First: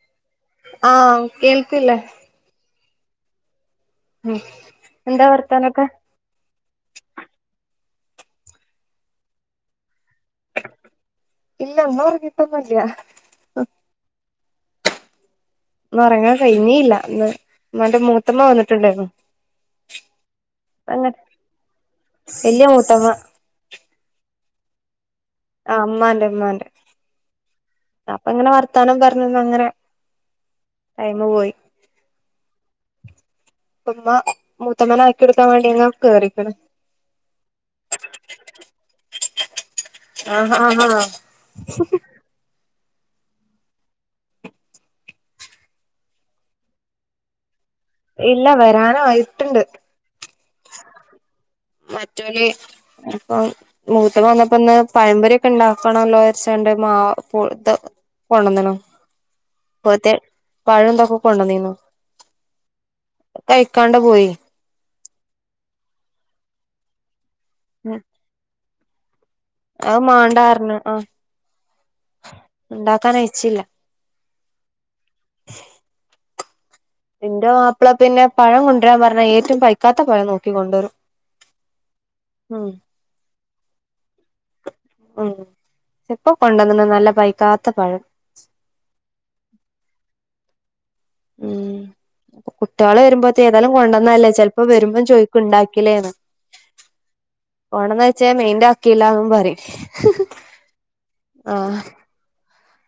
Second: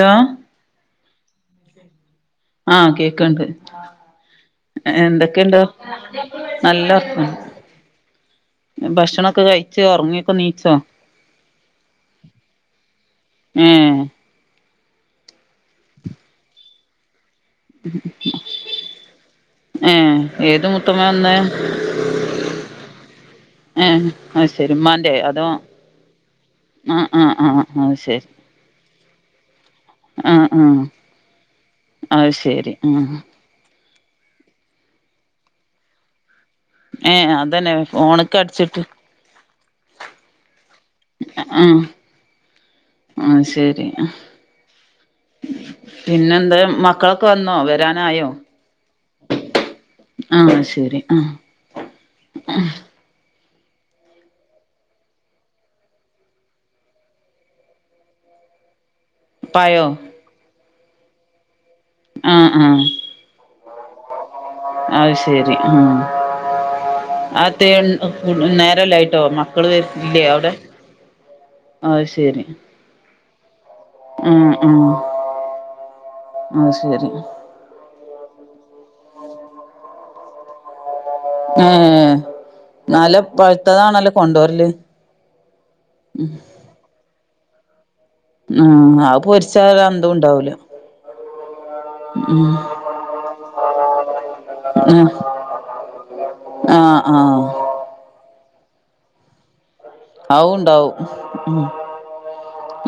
Hello ആഹ് കേൾക്കില്ലേ. ആഹ് കേക്കണ്ട്. ഉം എന്താ എന്തൊക്കെണ്ട്? വർത്താനൊക്കെ നല്ല വർത്താനം. ഭക്ഷണൊക്കെ കയിച്ചോ? ഒറങ്ങിയൊക്കെ ണീച്ചോ? ഇല്ല ഉമ്മ ഉറങ്ങിട്ടോന്നൂല്യ. ഏഹ് ഒറങ്ങാൻ കഴിഞ്ഞില്ല ന്ന് മന്റെ മൂത്തമ്മ വന്നിട്ടുണ്ടെര്ന്നു ഏഹ് ഏത് മുത്തമ്മ അങ്ങനെ വന്നേ വെല്യ മൂത്തമ്മ ഏഹ് ആ ശെരി മ്മാന്റെ അതോ- ആഹ് അമ്മാന്റെ ഉമ്മാന്റെ. ആഹ് ആഹ് ആഹ് അത് ശരി അപ്പൊ ഇങ്ങനെ വർത്താനം പറഞ്ഞന്ന് അങ്ങനെ ആഹ് ആഹ് ടൈമ് പോയി അത് ശരി ആഹ്. ഉമ്മ മുത്തമ്മനെ ആക്കി കൊട്ക്കാൻ വേണ്ടി കേറിക്ണ്. ഏഹ് അ അതന്നെ. ഫോണൊക്കെ അടിച്ചിട്ട് ആഹ് ഹാ ഹാ ആ ആഹ് ശേരി പിന്നെന്ത്‌ മക്കളൊക്കെ വന്നോ വരാൻ ഇല്ല വരാനായിട്ട്ണ്ട്. ആഹ് ശരി ആ മറ്റോല് ഇപ്പം മൂത്ത വന്നപ്പോന്നെ പയമ്പൊരീക്കെ ണ്ടാക്കണല്ലോ ച്ചോണ്ട് മാ പു തോ കൊണ്ടന്നുണു പായോ പോത്തെ പഴംന്തൊക്കെ കൊണ്ടന്നീന്നു. ആഹ് ആഹ് കയിക്കാണ്ട് പോയി. അത് ശരി ആ ആത്തെ നേരല്ലായിട്ടോ മ മക്കള് അത് വരില്ലേ അവിടെ. മാണ്ടാർഞ്ഞ് ആഹ് ശരി. ണ്ടാക്കാനയച്ചില്ല. ആഹ് ആഹ്. ആഹ് സെരി എന്റെ മാപ്ള പിന്നെ പഴം കൊണ്ട്വരാൻ പറഞ്ഞാ ഏറ്റം പൈക്കാത്ത പഴം നോക്കി കൊണ്ടരും. ഏഹ് നല്ല പഴുത്തതാണല്ലോ കൊണ്ടോര്ല്. മം ഇപ്പൊ കൊണ്ടുവന്നത് നല്ല പയ്ക്കാത്ത പഴം ഉം അത്പൊരിച്ചാ ഒരുഅന്തും ഉണ്ടാവൂല ഉം ഉം കുട്ടികള് വരുമ്പോത്തെ ഏതായാലും കൊണ്ടുവന്നല്ലേ ചെപ്പോ വരുമ്പോം ചോദിക്കും ഇണ്ടാക്കിലേന്ന് ആഹ ആഹ ഓണംന്ന് വെച്ചാ മെയിന്റ് അക്കിയില്ലാന്നും പറി ആവുണ്ടാവും ഉം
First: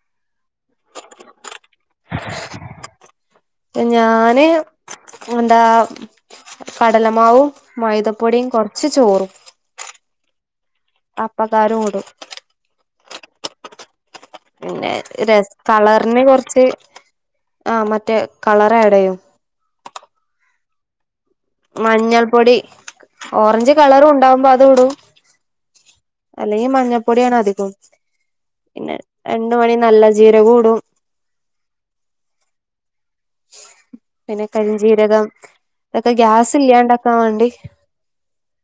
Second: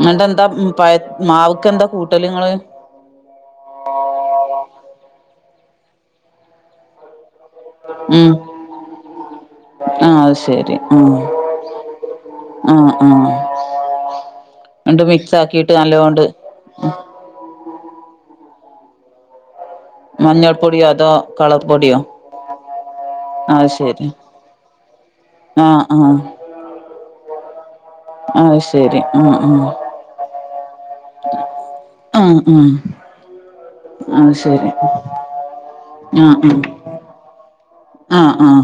എന്നിട്ടെന്താ പയ മാവ്ക്ക് എന്താ കൂട്ടല് ഇങ്ങള്. പ്പ ഞാന് എന്താ കടലമാവും ഉം മൈതപ്പൊടിയും കൊറച്ച് ചോറും ആഹ് അപ്പക്കാരും ഇടും. ആ ആ പിന്നെ രസ കളറിന് കുറച്ച് ആ മറ്റേ കളർ ആടയും മഞ്ഞൾ പൊടി അതോ? കളർ പൊടിയോ മഞ്ഞൾ പൊടി ഓറഞ്ച് കളറും ഉണ്ടാവുമ്പോ അത് ഇടും ആ ആ അല്ലെങ്കിൽ മഞ്ഞപ്പൊടിയാണ് അധികം അത് പിന്നെ ശരി രണ്ട് മണി നല്ല ജീരകവും ഇടും. ആ ആ പിന്നെ കരിഞ്ചീരകം ഇതൊക്കെ ഗ്യാസ് ഇല്ലാണ്ടാക്കാൻ വേണ്ടി ആഹ ആഹ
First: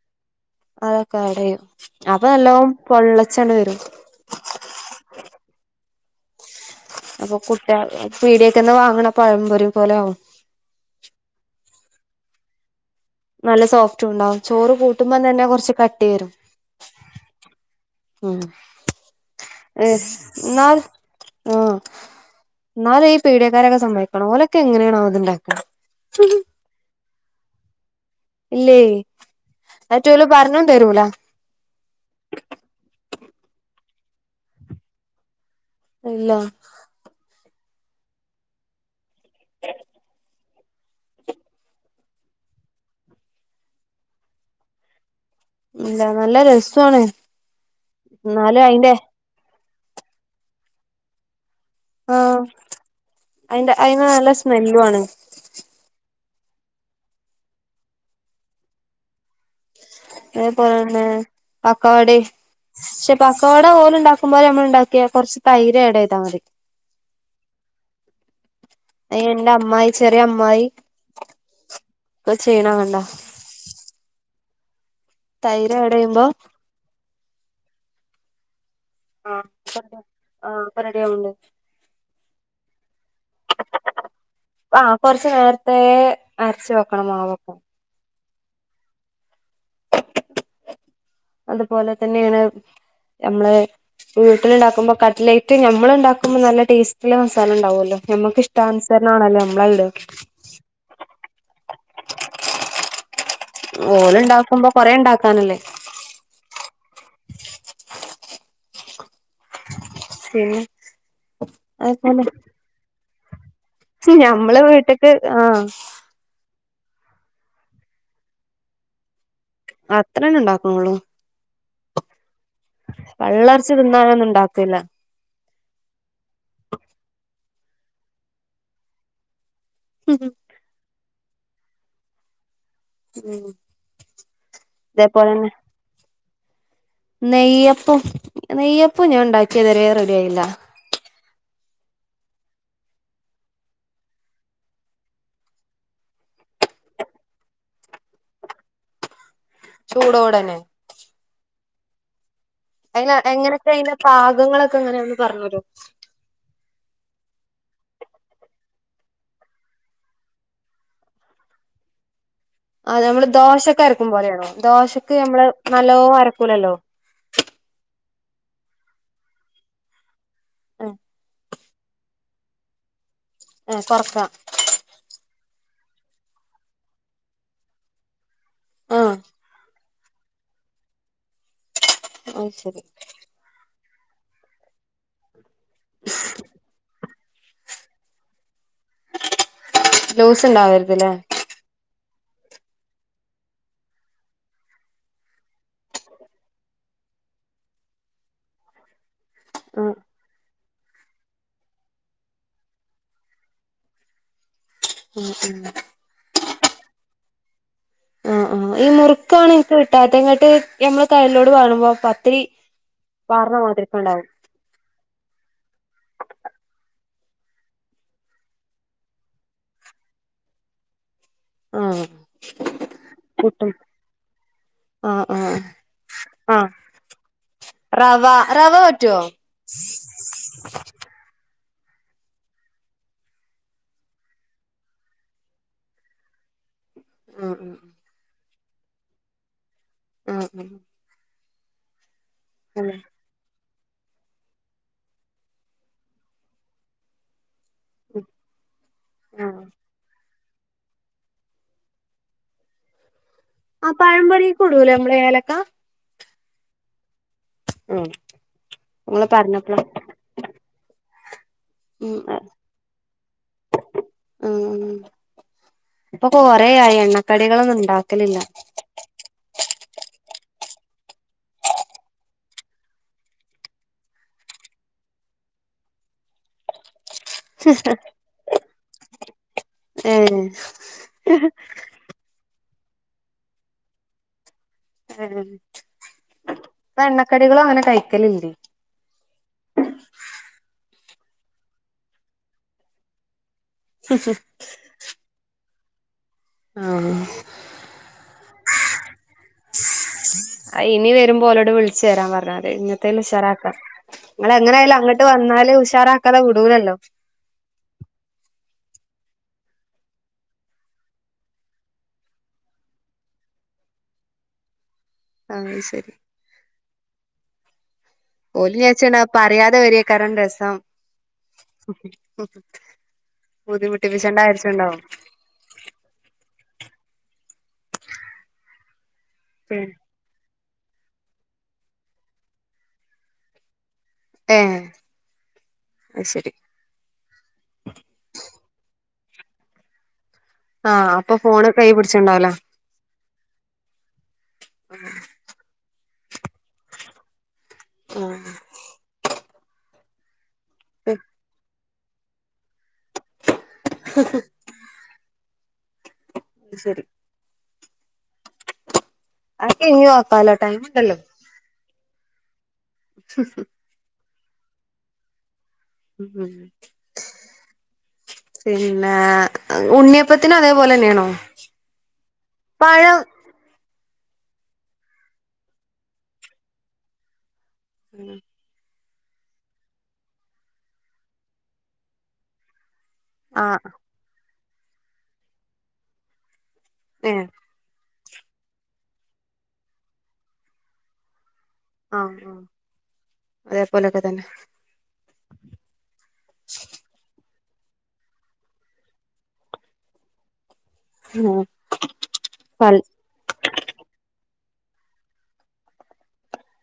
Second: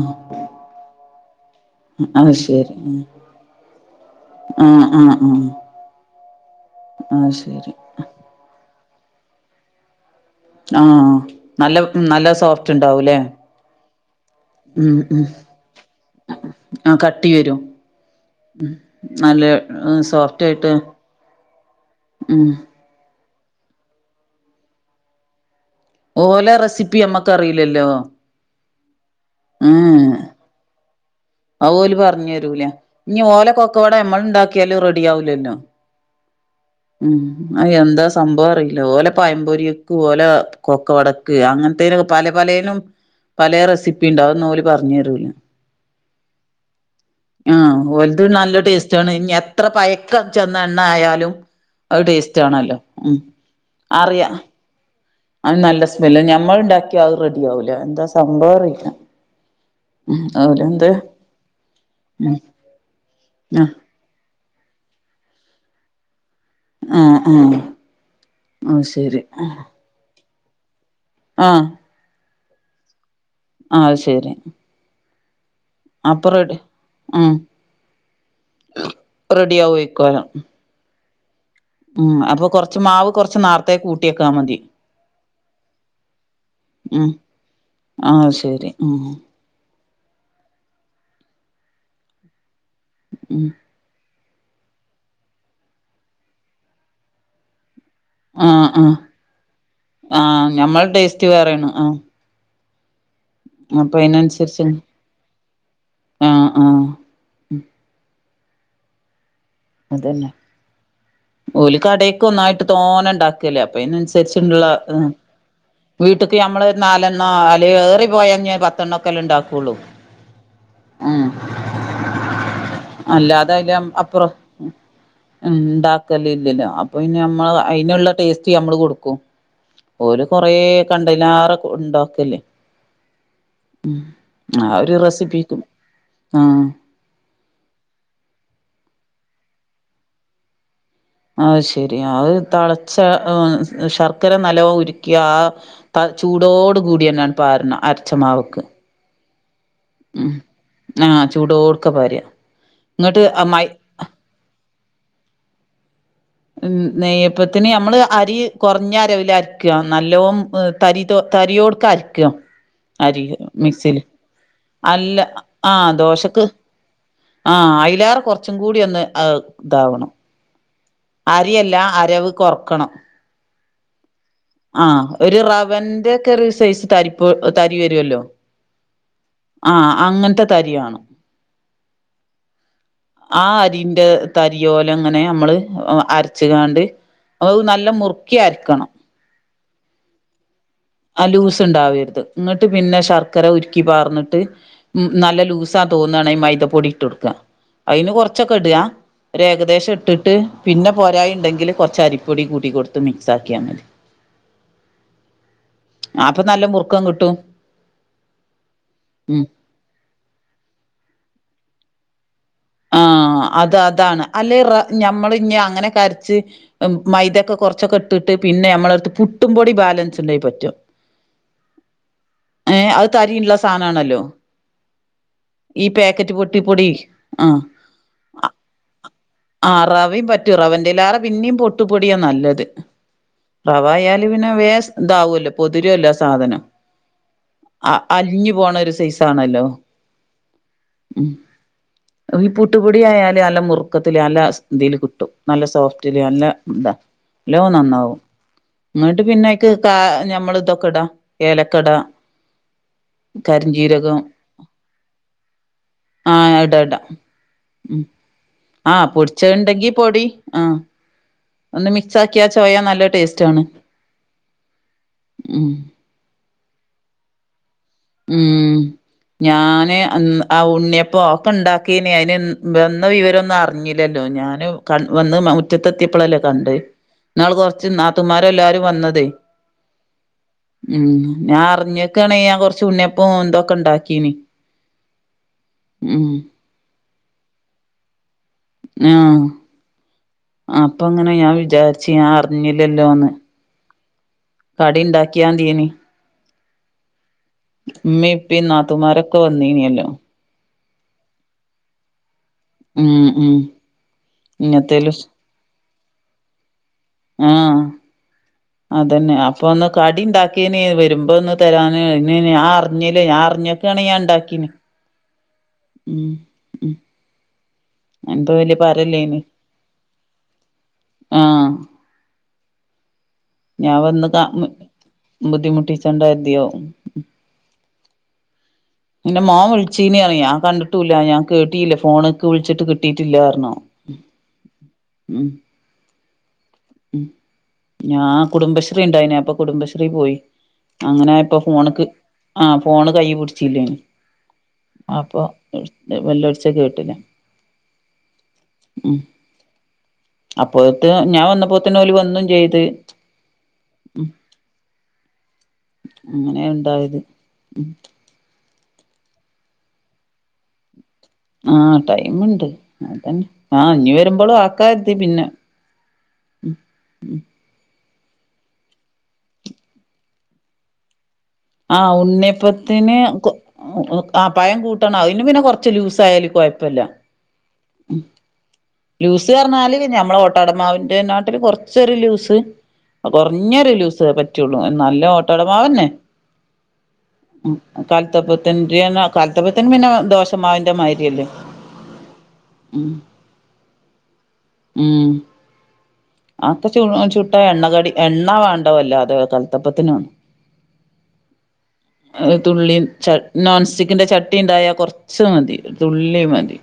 അതൊക്കെ അഡ് ചെയുംഅപ്പൊ നല്ലോം പൊള്ളച്ചണ്ട്‌വരും. ആ ആ അപ്പൊ കുട്ടിൾ പീടിയക്കെന്ന് വാങ്ങുന്ന പഴംപൊരി പോലെ ആവും ആഹ നല്ല നല്ല സോഫ്റ്റ് ഉണ്ടാവുംല്ലേ നല്ല സോഫ്റ്റുംണ്ടാവും ചോറ് കൂട്ടുമ്പംതന്നെ കൊറച്ച് കട്ടിരും. ആ കട്ടി വരും ഉം നല്ല ഏഹ് സോഫ്റ്റ് ആയിട്ട് ന്നാൽ ഹ് ഉം എന്നാലും ഈ പിടിയക്കാരൊക്കെ സമ്മയിക്കണം ഓലൊക്കെ എങ്ങനെയണോ ഇത് ഇണ്ടാക്കാ ഓലെ റെസിപ്പി നമ്മക്കറിയില്ലല്ലോ ഇല്ലേയ് അറ്റോല് പറഞ്ഞും തരൂലാ. അത് ഓല്‌പറഞ്ഞു തരൂല ഇനി ഓലെ കൊക്കവട നമ്മള് ഉണ്ടാക്കിയാലും റെഡി ആവുലല്ലോ? ഇല്ല ഉം അ എന്താ സംഭവം അറിയില്ല ഓലെ പായം പൊരിക്കും ഓലെ കൊക്ക വടക്ക് അങ്ങനത്തേനൊക്കെ പല പലേനും പലെ റെസിപ്പി ഉണ്ടാവുംഅത് ഒന്നും ഓല് പറഞ്ഞെ രൂല. ഇല്ല നല്ല രസാണ് ങ്ഹ ഓലത് നല്ല എന്നാലും അയിന്റെ ടേസ്റ്റാണ് ഇഞെ എത്ര പയക്കം ചെന്ന എണ്ണ ആയാലും അത് ആഹ ടേസ്റ്റ് ആണല്ലോ ഉം അയിന്റെ അയിന് നല്ല അറിയാം സ്മെല്ലു ആണ് അത് നല്ല സ്മെല്ല് ഞമ്മള് ഉണ്ടാക്കിയ അത് റെഡി ആവൂലാ എന്താ സംഭവം ന്ന് അറിലാ അതേപോലെന്നെപക്കവാടിം ഉം ക്ഷെ പക്കവാട ആഹ് ഓല് ഉണ്ടാക്കു വെയ്ക്കുമ്പോലെ ഉണ്ടാക്കിയ കൊർച്ച് തൈര് ആഡ്യ്താമതി. ആ ആ അയിന്റെ അമ്മായി ചെറിയ അമ്മായി ആഹ് ഇപ്പോ ചെയ്യണോ വേണ്ട ആ അത് ശരി തൈര് ആഡ് ചെയ്യുമ്പോ അപ്പോ റെഡി ഉം ആ റെഡി ആവേയ്ക്കാരം ആ പ്പ റെഡിയാവുണ്ട്. ഉം അപ്പൊ കൊറച്ച്മാവ് കുറച്ച് നേരത്തേ കൂട്ടിയേക്കാൻ മതി ആ കൊറച്ചു നേരത്തെ അരച്ച് വെക്കണം മാവ്. ആ ശരി ഉം അതുപോലെ തന്നെയാണ് ഉം നമ്മളെ വീട്ടിലുണ്ടാക്കുമ്പോ കട്ലേറ്റ് നമ്മൾ ഉണ്ടാക്കുമ്പോൾ നല്ല ടേസ്റ്റുള്ള മസാല ഉണ്ടാവുല്ലോ? നമ്മക്ക് ഇഷ്ടാനുസരണാണല്ലേ ആ [unintelligible] ഞമ്മളുടെ ടേസ് [unintelligible] പറയണ് ആ. [unintelligible] അയിനനുസരിച്ച് ഉണ്ടാക്കുമ്പോ കൊറേ ഉണ്ടാക്കാനല്ലേ? ആഹ് ആഹ് അതന്നെ. പിന്നെ ഓല് അതുപോലെ കടേക്കെ ന്നായിട്ടു താനേ ഇണ്ടാ കല്ലേ അപ്പൊ ഞമ്മള് ഇതിനനുസരിച്ചുള്ള എ വീട്ട്ക്ക് ആ വീട്ടിക്ക് നമ്മള് ഒരു നാലെണ്ണം അല്ലെങ്കി ഏറി പോയാൽ പത്തെണ്ണൊക്കെല്ലേ ഉണ്ടാക്കുകുള്ളൂ. അത്രേ തന്നെ ഉണ്ടാക്കുണുള്ളൂ. ഉം. അല്ലാതെ പള്ളർച്ച് അതിലും തിന്നാനൊന്നും അപ്പുറം. ഉണ്ടാക്കൂല്ല ഉം. ഉണ്ടാക്കലില്ലോ അപ്പൊ പിന്നെ നമ്മള് അതിനുള്ള ടേസ്റ്റ് നമ്മള് കൊടുക്കും ഓല് കൊറേ കണ്ടലാറ് ഉണ്ടാക്കല്. ഉം ആ ഒരു ഇതേപോലെന്നെ റെസിപ്പിക്കും. ആഹ്. നെയ്യപ്പം, നെയ്യപ്പം ഞാൻ ഉണ്ടാക്കിയത് ഇതുവരെ റെഡി ആയില്ല. അത് ശെരി. അത് തളച്ച ശർക്കര നല്ലപോലെ ഉരുക്കി. ആ ത ചൂടോടുകൂടി തന്നെ പാരണം, അരച്ചമാവക്ക്. ചൂടോടു തന്നെ. ആ ചൂടോടുക്ക് പര്യ. അയിന് എങ്ങനെയൊക്കെ അയിന്റെ, പാകങ്ങളൊക്കെ എങ്ങനെയാന്ന് ഒന്ന് പറഞ്ഞു തരുവോ? ഉം. നെയ്യപ്പത്തിന് നമ്മള് അരി കുറഞ്ഞ അരവില് അരക്കുക. നല്ലോവും ഏഹ് തരി ത തരിയോടുക്ക് അരയ്ക്കും. അത് അരി നമ്മള് ദോശൊക്കെ മിക്സിയില് അരക്കും പോലെയാണോ ദോശക്ക് അല്ല നമ്മള് ആ നല്ലോ ദോശക്ക്, അരക്കൂലല്ലോ ആഹ് അയിലേറെകുറച്ചും കൂടി ഒന്ന് ഇതാവണം. ഏ അരിയല്ല അരവ് കൊറക്കണം. ഏഹ് കുറക്കാം. ആഹ് ഒരു റവന്റെക്കെ ഒരു സൈസ് തരിപ്പ് തരി വരുവല്ലോ ആ ആഹ് അങ്ങനത്തെ തരിയാണ്. അത് ശരി. ആ അരിന്റെ തരി ഓലെ അങ്ങനെ നമ്മള് അരച്ചുകാണ്ട്. [unintelligible] നല്ല മുറുക്കി അരയ്ക്കണം. ലൂസ് ഉണ്ടാവരുത് അല്ലേ? ആ ലൂസ് ഉണ്ടാവരുത് അന്നിട്ട് പിന്നെ ശർക്കര ഉരുക്കി പാർന്നിട്ട് ഉം. നല്ല ലൂസാ തോന്നാണെങ്കില് മൈദപ്പൊടി ഇട്ട് കൊടുക്കുക. അതിന് കൊറച്ചൊക്കെ ഇടുക. ഒരു ആ ആ ഏകദേശം ഇട്ടിട്ട് പിന്നെ പോരായിഇണ്ടെങ്കില് കുറച്ച് അരിപ്പൊടി കൂട്ടി കൊടുത്ത് മിക്സ് ആക്കിയാമതി. [unintelligible] ആ പ്പൊ നല്ല മുറുക്കം കിട്ടും. ആ ആ ഈ ഉം മുറുക്കാണ് എനിക്ക് കിട്ടാത്തത്. അങ്ങട്ട് ഞമ്മള് കൈയിലോട്ട് പകരുമ്പോ പത്തിരി, ആഹ പാർന്ന അത് മാതിരിയൊക്കെ അതാണ് ഉണ്ടാവും അല്ലെ റ ഞമ്മള് ഇനി അങ്ങനെ കരച്ച്, മൈദോക്കെ കുറച്ചൊക്കെ ഇട്ടിട്ട്, പിന്നെ നമ്മടെ എടുത്ത് പുട്ടുംപൊടി ബാലൻസ് ഉണ്ടായാപറ്റും. ആഹ്. ഏ അത് തരിയുള്ള സാനാണല്ലോ. ആ ആ ഈ പാക്കറ്റ് ആ പുട്ടി പൊടി. ആഹ് റവ റവ പറ്റുവോ ആ റവയും പറ്റും. റവന്റെല്ലാതെ പിന്നേയു പുട്ടുപൊടിയാ നല്ലത്. റവ ആയാല് പിന്നെ വേസ് ഇതാവുമല്ലോ പൊതിരുവല്ലോ സാധനം. ആഹ് ആ. അലിഞ്ഞു പോണ ഒരു സൈസാണല്ലോ? മ് മ്. ഉം ഈ പൂട്ടുപൊടി ആയാല് നല്ലമൃ ക്കത്തിൽ നല്ല ഇതിൽ കിട്ടും. നല്ല സോഫ്റ്റില് നല്ല ന്താ ന്നല്ലോ നന്നാവും. ഇന്ന്ട്ട് ആ പിന്ന അയ്ക്ക് കാ ഞമ്മൾ ഇതൊക്കെ ഇടാ ഏലക്ക ഇടാ. ആ കരിഞ്ജീരകം പഴം പൊടി കൊടുലേ നമ്മള് ഏലക്ക. ആഹ് ഇടാ ഇടാ മം ആഹ് ആഹ ഇങ്ങള് പൊടിച്ച പറഞ്ഞപ്പളാ ഉണ്ടെങ്കി പൊടി. ആ ഒന്ന് ഉം മിക്സാക്കിയാ ആ ചോയാ നല്ല ടേസ്റ്റ് ആണ്. ഉ ഉം അപ്പൊ കൊറയായി എണ്ണക്കടികളൊന്നും ഉണ്ടാക്കലില്ല. ഉം ഞാന് അന്ന്‌ ആ ഉണ്ണിയപൊ ക്കെ ഉണ്ടാ കീനി അയിന് വന്ന വിവരൊന്നും അറിഞ്ഞില്ലല്ലോ. ഞാൻ ക വന്ന് മുറ്റത്തെ ത്തിയപ്പോല്ലേ കണ്ടത്. എന്നാൾ കൊറച്ച് നാത്തുമാര എല്ലാരും വന്നതേ ഏഹ് ഉ ഞാൻ അറിഞ് ക്കണേ കൊറച്ച് ഉണ്ണിപ്പം ഇതോക്കെ ഉണ്ടാക്കീന്. എണ്ണക്കടികള് അങ്ങനെ കഴിക്കലില്ലേ. ആഹ്. അപ്പൊങ്ങനെ ഞാൻ വിചാരിച് ഞാൻ അറിഞ്ഞില്ലല്ലോന്ന്. ഹ് ഹ്. കടി ഉണ്ടാക്കിയ മതിനി. ആഹ് ഉമ്മീം ഇപ്പിനാത്തുമാരൊക്കെ വന്നീനല്ലോ. ഇനി വരുമ്പോ ഒലോട് വിളിച് വരാം പറഞ്ഞതി. ഇങ്ങത്തേന് ഉം ഉം ഉഷാറാക്കാ നിങ്ങ എങ്ങനെ ലും ഇങ്ങത്തേലും അങ്ങോട്ട് വന്നാല് ഉഷാറാക്കാതെ വിടുലല്ലോ. ആഹ് അതന്നെ അപ്പൊ ഒന്ന് കടിണ്ടാക്കിയന് വരുമ്പോ ഒന്ന് തരാൻ ഇ ഞാൻ അറിഞ്ഞില്ല ഞാൻ അർഞ്ഞ ൻ ഉണ്ടാക്കിന്. ആഹ് അത് ശരി ഉം ഉഹ്. ഓല് വിജാര്ച്ചിണ്ടാവും ഭാരല്ലേനി പറിയാതെ വരെകാരം രസം. ആഹ് ഉ ഞാൻ വന്ന് ബുദ്ധിമുട്ടിപ്പിച്ചണ്ട കാ അരിച്ചുണ്ടാവും. ബുദ്ധിമുട്ടിച്ചണ്ട എർതിയോ. ന്റെ മോൻ വിളിച്ചീനിറിഞ്ഞു ഞാൻ കണ്ട റ്റൂല്ല. ഞാൻ കേട്ടില്ല ഫോണക് വിളിച്ചിട്ട് കിട്ടിട്ടില്ലാ പറഞ്ഞു. ഏഹ് ഉമം അത് ശരി മം ഞാ കുടുംബശ്രീ ഉണ്ടായിന് അപ്പൊ കുടുംബശ്രീ പോയി. ആഹ് അപ്പൊ അങ്ങനെആയപ്പൊ ഫോണ് കൈ ഫോണ്‌ക് പിടിച്ച്ണ്ടാവുല്ലേ ആ. ഫോണ് കൈ പുട്ച്ചില്ലെനി അപ്പൊ വല്ലൊച്ചത് കേട്ടില്ല. അഹ് മം അപ്പോത് അത് ഞാൻ വന്നപ്പോ തിന് ഓല് വന്നും ചെയ്ത്. ആഹ് ഹ്. അങ്ങനെ ശരി ഉണ്ടായത് ഉം. അതൊക്കെ ഇഞ്ഞും ആകാല്ലോ ടൈംയ്‌മ്ണ്ടല്ലോ. ആഹ് ടൈമ്ണ്ട്. അതന്നെ ആ ഞ്ഞ് വരുമ്പളും ആക്കര്തി പിന്നെ. മം ഹ് പിന്നെ ഉണ്ണിയപ്പത്തിനും അതേപോലെന്നെണോ? ആ ഉണ്ണിയപ്പത്തിന്. ആ പയം കൂട്ടണം അയിന് പിന്നെ കുറച്ച് ലൂസായാലും കോയപ്പല്ല. ഉം. [unintelligible] ലൂസ് പറഞ്ഞാല് നമ്മളെ ഓട്ടടമാവിന്റെ നാട്ടിലും കൊറച്ചൊരു ലൂസ്. ആഹ് കോർഞ്ഞരു ലൂസ് പറ്റുള്ളൂ. നല്ല ഓട്ടടമാവന്നെ. ഏഹ് മം കൽത്തപ്പത്തിന്റെ കൽത്തപ്പത്തിന് പിന്നെ ദോഷമാവിന്റെ മായിരിയല്ലേ. ആഹ് ആഹ് അതേപോലൊക്കെ തന്നെ. മം [unintelligible] ഉം അത് തുള്ളി പൾ ച നോൺ സ്റ്റിക്കിന്റെ ചട്ടി ഉണ്ടായൽ കുറച്ചു മതി ഒരു തുള്ളി മതി.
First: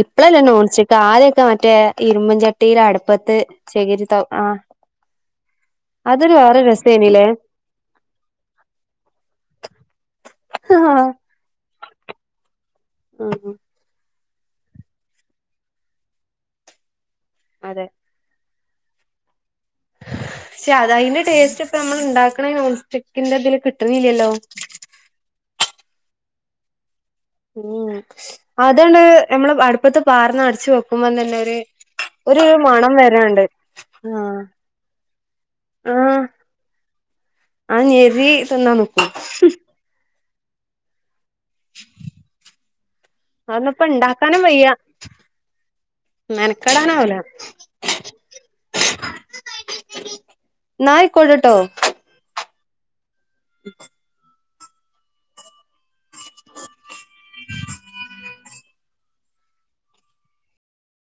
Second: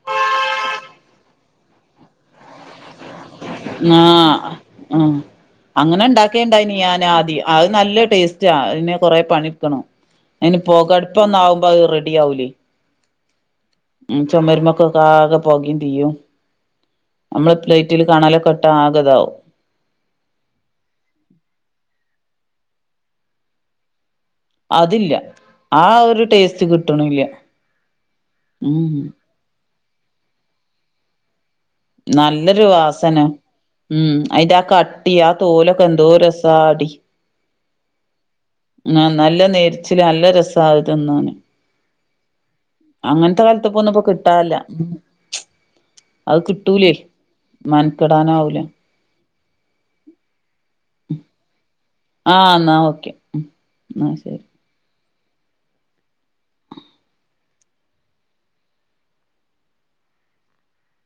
ഇപ്പഴല്ലേ നോൺസ്റ്റിക് ആദ്യയൊക്കെ മറ്റേ ഇരുമ്പിൻചട്ടി തിരെ അടുപ്പത്ത് ചെകിരിതോ ആ ആഹ അങ്ങനെ ഉണ്ടാക്കേണ്ടായിനി ഞാന് രസേനില്ലേ ആദ്യം അത് നല്ല ടേസ്റ്റാ അതിന് കൊറെ പണിയെടുക്കണം. അയ്ന് പൊക അടുപ്പൊന്നാവുമ്പോ അത് റെഡി ആവുലേ. ഉം ഉം ചുമരുമക്കൊക്കെ ആകെ പൊകയും തീയും. നമ്മള പ്ലേ അതെ [unintelligible] ആകതാവും. പക്ഷെ അത അയിന്റെ ടേസ്റ്റ് ഇപ്പ നമ്മൾ ഉണ്ടാക്കണ നോൺ സ്റ്റിക്കിന്റെ ഇതില് കിട്ടുന്നില്ലല്ലോ. അതില്ല ആ ഒരു ടേസ്റ്റ് കിട്ടണുല്ല. ഉം അതണ്ട് നമ്മള് അടുപ്പത്ത് പാർന്ന അടച്ച് വെക്കുമ്പോ തന്നെ ഒരു ഒരു നല്ലൊരു മണം വാസന വരാണ്ട് ഉം അയിൻ്റെ ആ കട്ടി ആ തോലൊക്കെ എന്തോ ആഹ് ഒരു രസ ചാടി ആ ഞരി തിന്നാൻ നിക്കൂ. ചിൽ നല്ല രസാ അത് തിന്നാന് അങ്ങനത്തെ അതൊന്നും ഇപ്പ കലത്തപ്പമൊന്നു ഇപ്പോ കിട്ടാന് ഇണ്ടാക്കാനും ഇല്ല വയ്യ അത് കിട്ടൂലേ മെനക്കെടാനാവൂല മെനക്കടാനാവൂല. ഇന്നാ അയിക്കോട്ടെ. ആ എന്നാ ഓക്കെ. ഉം എന്ന ശരി. [unintelligible]